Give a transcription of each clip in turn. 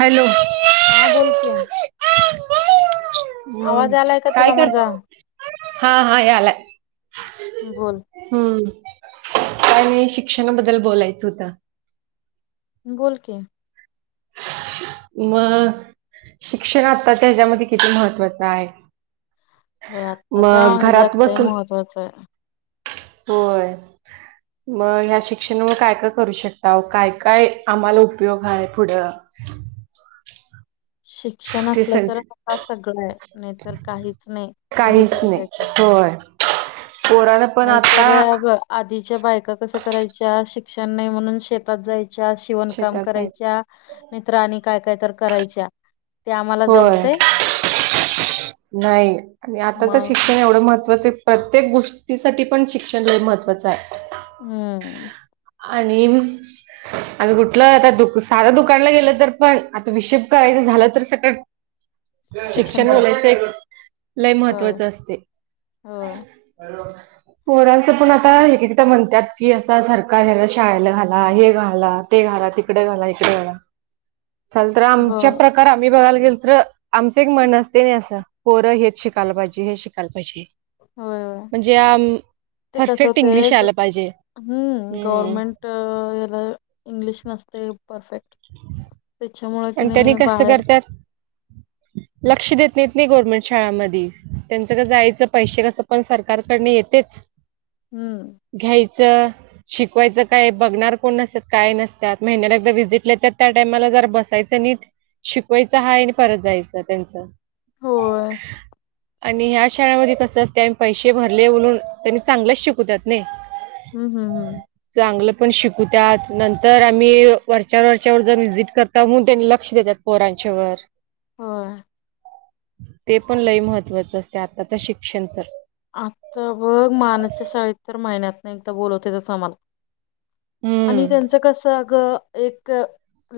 Hello हा बोलतीये. हम्म आवाज आलाय का? काय तुला कर माझा. हा हा यालाय. बोल हम्म काय नाही, शिक्षणाबद्दल बोलायचं होतं. बोल की. म शिक्षण, आताच्या ह्याच्यामध्ये किती महत्त्वाचं आहे. हो आत्ताच्या मग घरात ह्याच्यात लय बसून महत्त्वाचं आहे होय म ह्या शिक्षणामुळे काय काय करू शकता हो काय काय आम्हाला उपयोग आहे पुढं [inaudible] शिक्षण ते असलं सग तर च आता सगळं मिळेल नाही तर काहीच नाही घरीच बसायचंय कोरारब नाहीतर आधीच्या बायका कस करायच्या शिक्षण नाही म्हणून शेतात जायच्या शिवणकाम शेतात जायचं करायच्या नाहीत्र आणि काय काय तर करायच्या ते आम्हाला होय जमतय नाही आणि आता तर मग शिक्षण एवढं महत् मवा प्रत्येक गोष्टीसाठी पण शिक्षण हे महत्त्वाचं आहे हम्म आणि आम्ही कुठलं आता दु साधं दुकानला गेल तर पण आता हिशेप करायचं झालं तर स ते शिक्षण बोलायचं एक लय होय महत्त्वाच असते होय हॅलो परांचं पण आता एक एकट म्हणतात की असं सरकार ह्याला शाळेला घाला हे घाला ते घाला तिकडे घाला इकडे घला चल तर ग आमच्या होय प्रकार ्ही बघायला गेल तर आमचं एक मन असते नाही असं पोरं हेच शिकायला पाहिजे हे शिकायला पाहिजे होय म्हणजे ते कसं परफेक्ट इंग्लिश होतंय आला पाहिजे हम् ला इंग्लिश नसते परफेक्ट ह त्याच्यामुळे प की तरी नाही कसं बाहेर करतात लक्ष देत नाहीत नाही गव्हर्मेंट शाळाांमध्ये त्यांचं क जायचं पैसे कसं पण सरकारकडन येतेच [unintelligible] हम्म घ्यायचं शिकवायचं काय बघणार कोण नसत काय नसतात महिन्याला एकदा व्हिजिटेतात त्या टाइमाला जर बस नट शिकवायच हा आणि परत जायचं त्यांच हो आणि ह्या शाळेमध्ये कसं असते पैसे भरले बोलून त्यांनी चांगलंच शिकवतात नाही हम् हम हम् चांगलं पण शिकूतत नंतर आम्ही वरच्या वरच्यावर जर वि्हजिट कर का मून त्यांनी लक्ष देतात पोरांच्यावर ह ते पण लय महत्त्वाचं असते आताच शिक्षण तर. आता बघ मानाच्या शाळेत तर महिन्यात नाही एकदा बोलवतते त्याच आम्हाला. हम्म आणि त्यांचं कस अग एक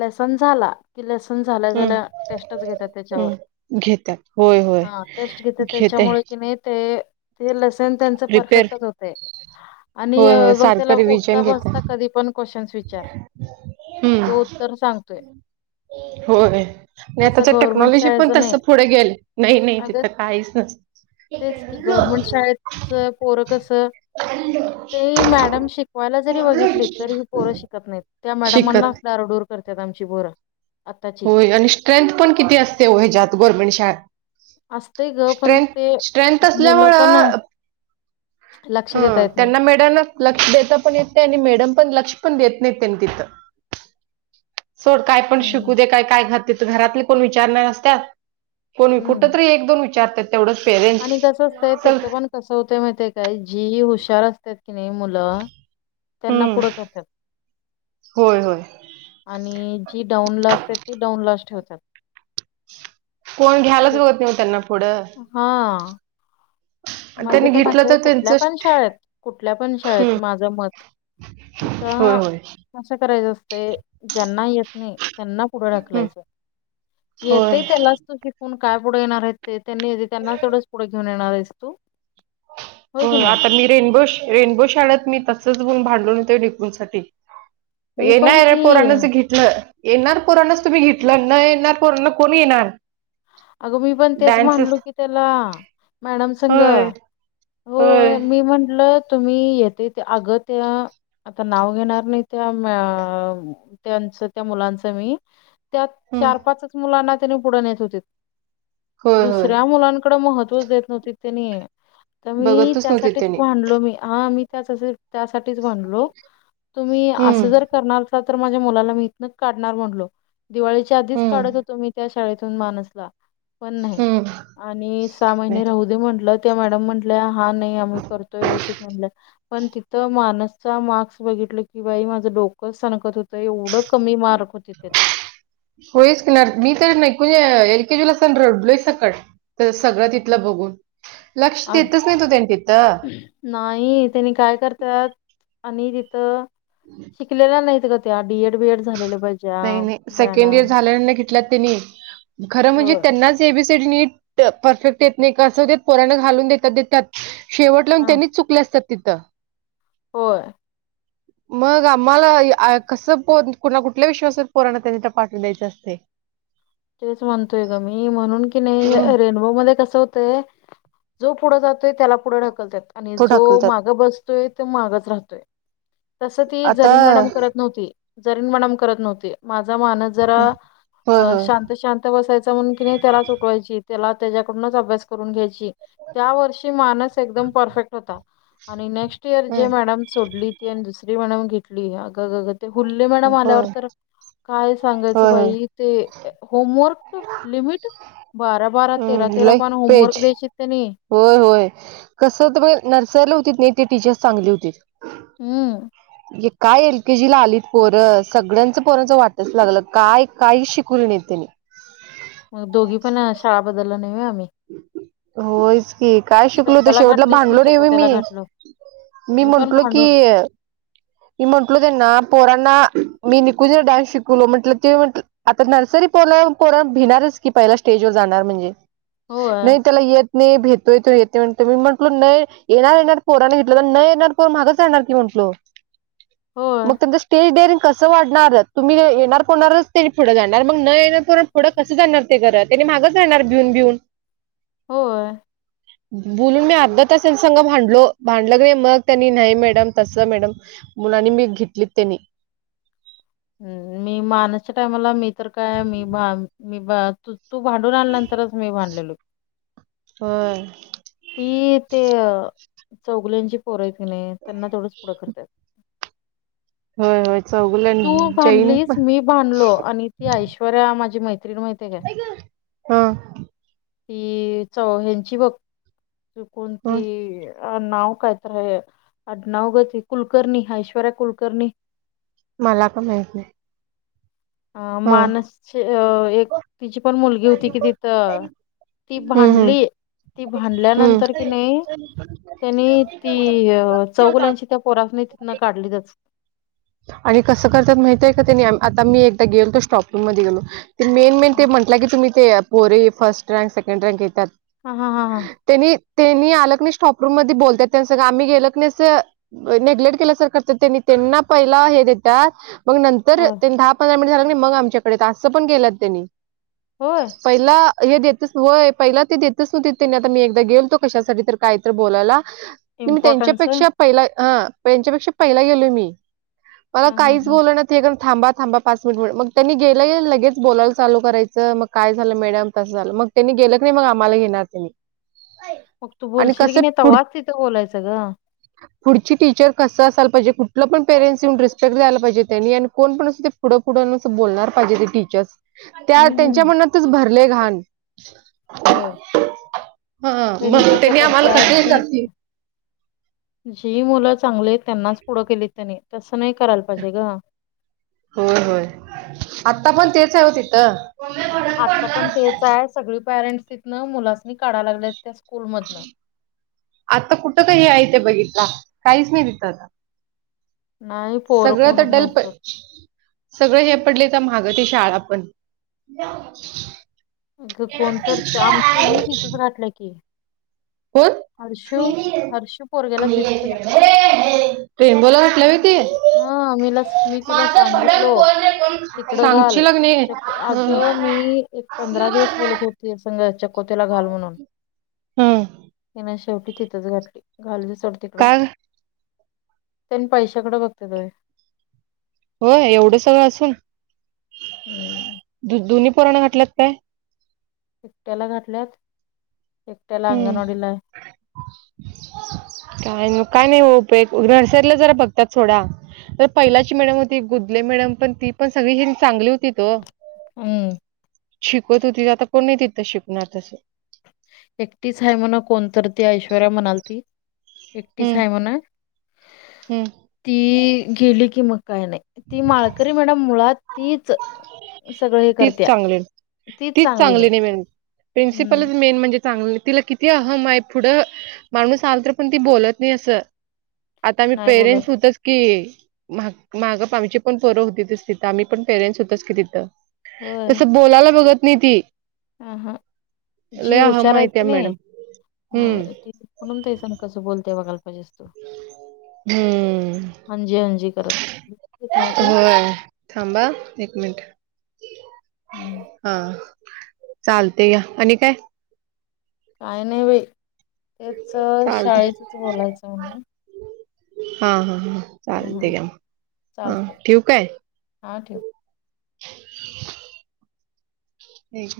लेसन झाला कि लसन झालंय हम्म झाल्या टेस्टच घेतात त्याच्यावर. हम्म घेतात होय होय हा टेस्ट घेत घेतय त्याच्यामुळे कि नाही ते ल. त्यांना प्रिपेअर परफेक्टच होते. आणि होय होय बघ सारखं त्याला रिव्हजन उठता बसता घेतात कधी पण क्वेश्चन्स विचार हम्म तो उत्तर सांगतोय. होय आणि तसं आताच गव्हर्नमेंट टेक्नॉलॉजी पण शाळेचं तस नाही पुढे गेल नाही नाही अगं तिथं काहीच नस. [inaudible] शाळच पोर कस. ते मॅडम शिकवायला जरी बघितली तरी ह पोरं शिकत नाहीत. त्या मॅडमांनाच शिकत दारडूर करतात आमची बोरं. होय आणि स्ट्रेंथ पण किती असते वैज्यात गव्हर्नमेंट शाळा. असतंय ग पण स्ट्रेथ ते स्ट्रेथ मुलं असल्यामूळ पण लक्ष हा देता येत नाही. त्यांना मॅडमना लक्ष देता पण येत नाही आणि मॅडम पण लक्ष पण देत नाही त्यांनी तिथं सोड काय पण हम्म शिकू दे काय काय घातते घरातले कोण विचारणार असत कोणी कुठ हम्म तरी एक दोन विचारतात तेवढंच पेरेंट सग कस होते म ते काय जी ह हुशार अस कि नाही मुलं त्यांना हम्म पुढं करतात होय होय. आणि जी डाऊन लास्ट आहे ती डाऊन लास्ट ठेवतात. कोण घ्यायलाच हे- रगत नाही त्यांना पुढं. हा आणि माझे त्यांनी तर घेतलं म्हझ कुठल्या त्यांचं पण शाळेत कुठल्या पण शाळेत हम्म माझं मत होय होय. आशा करायचं असते ज्यांना येत नाही त्यांना पुढं हम्म टाकलायचं होय. येतय त्यालाच तू शिकून काय पुढं येणार आहे. ते त्यांनी त्यांना तेवढंच पुढं घेऊन येणार आहे तो. आता मी रेनबो रेनबो शाळेत मी तसच बन भांडल नेतो डपून साठी. मी ये ना पण रे की पोराणचं घे. न येणार कोरोनाच तुम्ही घेतलं न येणार कोरोना कोण येणार. अगं मी पण तेच डान्सेस म्हनलो की त्याला. मॅडम संग होय, हो होय. मी म्हंटल. तुम्ही येते ते अगं त्या. आता नाव घेणार नाही त्या त्यांच त्या मुलांचं मी. त्या हं. चार पाच मुलांना त्यानी पुढ येत होते. होय, होय. दुसऱ्या मुलांकड महत्त्व देत नव्हती त्यांनी. तर मी बघतच नव्हतीत त्यासाठीच त्यांनी. भांडलो मी हा मी त्याच त्यासाठीच म्हनलो तुम्ही हं, अस जर करणार. तर माझ्या मुलाला मीहित काढणार म्हणलो दिवाळीच्या आधीच हं, काढत होतो मी त्या शाळेतून मानसला. पण नाही हं. आणि सहा नाही. महिने राहू दे म्हंटलं त्या मॅडम म्हट. हा नाही आम्ही करतो व्यवस्थित म्हण. पण तिथं माणसचा मार्क्स बघितलं की बाई माझं डोकंच सणकत होतं एवढं कमी मार्क होती तिथं. होस कणार मी तर नाही एकेश लोसकड. तर सगळं तिथलं बघून लक्ष अग देतच नाही तो त्यां तिथं. नाही त्यांनी काय करतात आणि तिथं शिकलेला नाहीत का? त्या डी एड बी एड झालेले पाहिजे. नाही हां, नाही सेकंड इयर मॅडम. झाल्या घेतला त्यांनी खरं म्हणजे होय त्यांनाच. बी स नीट परफेक्ट येत नाही कासं पराण घालून देतात देतात शेवट लावून त्यांनीच चुकले असतात तिथं हो मग आम्हाला कस प कुणा कुठ आपल्या विश्वासात पोराण त्यांनी त्या पाठव द्यायच असते च म्हणतोय ग मी म्हणून की नाही हं. रेन होत जो पुढ जातोय त्याला पुढे ढकल आणि तो जो ढकलतात माग बस माग राहय जमत ्ह आता जरी म करत नव्हती माझा मानस जरा होय होय शांत शांत बसायच म्हणून कि नाही त्याला सुटवायची त्याला त्याच्याकडूनच अभ्यास करून घ्यायची त्या वर्षी मानस एकदम परफेक्ट होता आणि नेक्स्ट इयर जे हम्म मॅडम सोडली ती दुसरी मॅडम घेतली अगं गगं ते हुल्ले मॅडम आल्यावर होय तर काय सांगायचं होय होय बाई ते होमवर्क लिमिट बारा बारा तेरा हम्म तेरा लय पण पेज होमवर्क द्यायची त्यांनी होय होय कसं तर नर्सरीला होती नाही ते टीचर्स चांगली होती हम् काय एल के जी ला आलीत पोर सगळ्यांचं पोरांचं वाटच लागलं काय काही शिकवली नाही त्यांनी. मग दोघी पण शाळा. बदल नाव आम्ही होयच. ह काय शिकलो तो श्रद्धाला शेवटला घातलीच मी भांडलो रे म मी चकोत्याला घातलो मी पण म्हंटलो की भांडून मी म्हंटलो त्यांना पोरांना मी नििकून ज डान्स शिकवलो म्हंटलं ते म्हट आता नर्सरी पो पोर भिणारच की पहिला स्टेजवरर जाणार म्हणजे होय नाही त्याला येत नाही भेतोय तो येते म्हणतो मी म्हटलो न येणार येणार पोराने घेतलं तर न येणार पोर मागच येणार की म्हटलो होय मग स्टील डेअर कसं वाढणार तुम्ही येणार कोणारच ते पुढं जाणार मग न येणार कोणार पुढं कसं जाणार त्यानी मागच जाणार भिऊन भिऊन हो बोलून मी अर्ध तास संग भांडलो भांडलं क नाही मग त्यांनी नाही मॅडम तस मॅडम मुलांनी मी घेतलीत त्यांनी हम् मी मानासच्या टायमाला मी तर काय मी मी त तू भांडून आल्यानंतरच मी भांडलेलो हा ती ते चौगल्यांची पोरयती नाही त्यांना तेवढंच पुढं करतात हो हो तू बांधलीस मी बांधलो आणि कि ऐश्वर्या माझी मैत्र्रीण माहित का हा ती चौ ह्यांची बघ चुकून हा ती अ नव कायत अ नवगती कुलकर्णीि ऐश्वरय कुलकर्णीि मला का माहिती नाही अ हा माणसची अ एक तिची पण मुलगी होती कि तिथं ती हम्म हम्म भांडली ती हम्म. भांडल्यानंतर कि नाही त्यांनी ती चौगुलांची त्या पोरातनी तिथन काढलीचच आणि कसं करतात माहित आहे का तेनी आता मी एकदा गेलो स्टॉपरूम मध्ये गेलो ते मेन मेन ते हा म्हटलं की तुम्ही ते पोरे फर्स्ट रँक सेकंड रँक येतात हा हा हा ह त्यांनी त्यांनी आलं क नाही स्टॉपरूम मध्ये बोलतात त्यां सगळं आम्ही गेल क नाही नेग्लेक्ट केल्यासारखं त्यांनी त्यांना पहिला हे देतात मग नंतर अ, त्यांनी दहा पंधरा मिनिट झाग मग आमच्याकडे असं पण गेलंत त्यांनी होय पहिला हे देतच होय पहिला ते देतच नव्हते त्यांनी आता मी एकदा गेलतो कशासाठी तर काय तर बोलायला मी इम्पॉर्टन्स आहे त्यांच्यापेक्षा पहिला हा त्यांच्यापेक्षा पहिला गेलोय मी मला हा हा काहीच हा बोलणार एक थांबा थांबा पाच मिनट मिट मग त्यांनी गेलं गे लगेच बोलायला ल करायचं मग काय झालं मॅडम तसं झालं मग त्यांनी गेलं क नाही मग आम्हाला घेणार त्यांनी मग तू आणि बोलशील की कसं नाही पुढ त्हाच तिथे बोलायचं ग पुढची टीचर कसं असाल पाहिजे कुठलं पण पेरेंट्स येऊन रिस्पेक्ट दयला पाहिजेनी आणि कोण अस ते पुढं पुढून असं बोलणार पाहिजे ते टीचर्स त्या हम्म त्यांच्या हम्म मनातच भरले घाण होय हा मग कसं त्यांनी आम्हाला करतात कटंग जी करते जी मुलं चांगली आहेत त्यांनाच पुढं केलीत त्यांनी तसं नाही करायला पाहिजे ग होय होय आता पण तेच आहे होतीथ आता पण तेच आहे सगळी पॅरेंट्स तिथनं मुलासनी काढाय लागले त्या स्कूलमधन आता कुठं का हे आहे ते बघितलं काहीच नाही तिथं आता नाही पोरं सगळं तर कोणच नाहीत डलप सोड. सगळं हे पडले तर माहागं ती शाळा पण अगं ये कोण तर आमचं पैक्षय ही तिथंच की हर्षू होण हर्षू पोरग्याला तिथंच घातलं. बोला आपल्या हा मीला मी तिला सांगितलो भडक कोण रे कोण खाईल? तिकडं घाल सांगची लागणे असलं अग मी करणार. एक पंधरा असलं दिवस बोलत करणार. होत रसघच्या कोथ्याला घाल म्हणून हं शेवटी तिथंच घातली घाल सढ तिकड काय त्यांनी पैशाकडं बघते तय होय एवढं सगळं असून हम्म दोन्ही पुरण घटल्यात काय एकट्याला घातल्यात एकट्याला हम्म अंगणवाडीला आहे. काय काय नाही होपय नर्सरीला जरा बघतात थोडा तर पहिलाची मॅडम होती गुदले मॅडम पण ती पण सगळी ह चांगली होती त हम शिकत होती आता कोण नाही तिथं शिकणार तसं एकटीच आहे म्हणा कोणत ती ऐश्वर्या म्हणाल त एकटीच हम्म आहे म्हणा हम्म ती गेली की मग काही नाही ती माळकरी मॅडम मुळात तीच सगळं हे तीच करत्या चांगली तीच चांगली नाही मि प्रिनसिपलच हम्म मेन म्हणजे चांगलं तिला किती ती अहम आहे पुढं माणूस आल तर पण ती बोलत नाही असं आता आम्ही नाही पेरेंटस बोलत होतच की माग आमची पण परं होती ति आम्ही पण पेरेंट्स होतच की तिथं तसं बोलायला बघत नाही ती ह हा जी लय अहम हुशार आहे आहेत त्या की नाही मॅडम ह हम्म त म्हणून तेस कस बोलते बघाला पाहिजे असतजज हो थांबा एक मिनट हम्म हा चालते या आणि काय काय नाही बा हेच चालते शाळेतच बोलायचं म्हणून हा हा हा चालते गम हा ठीक आहे हां ठेव ह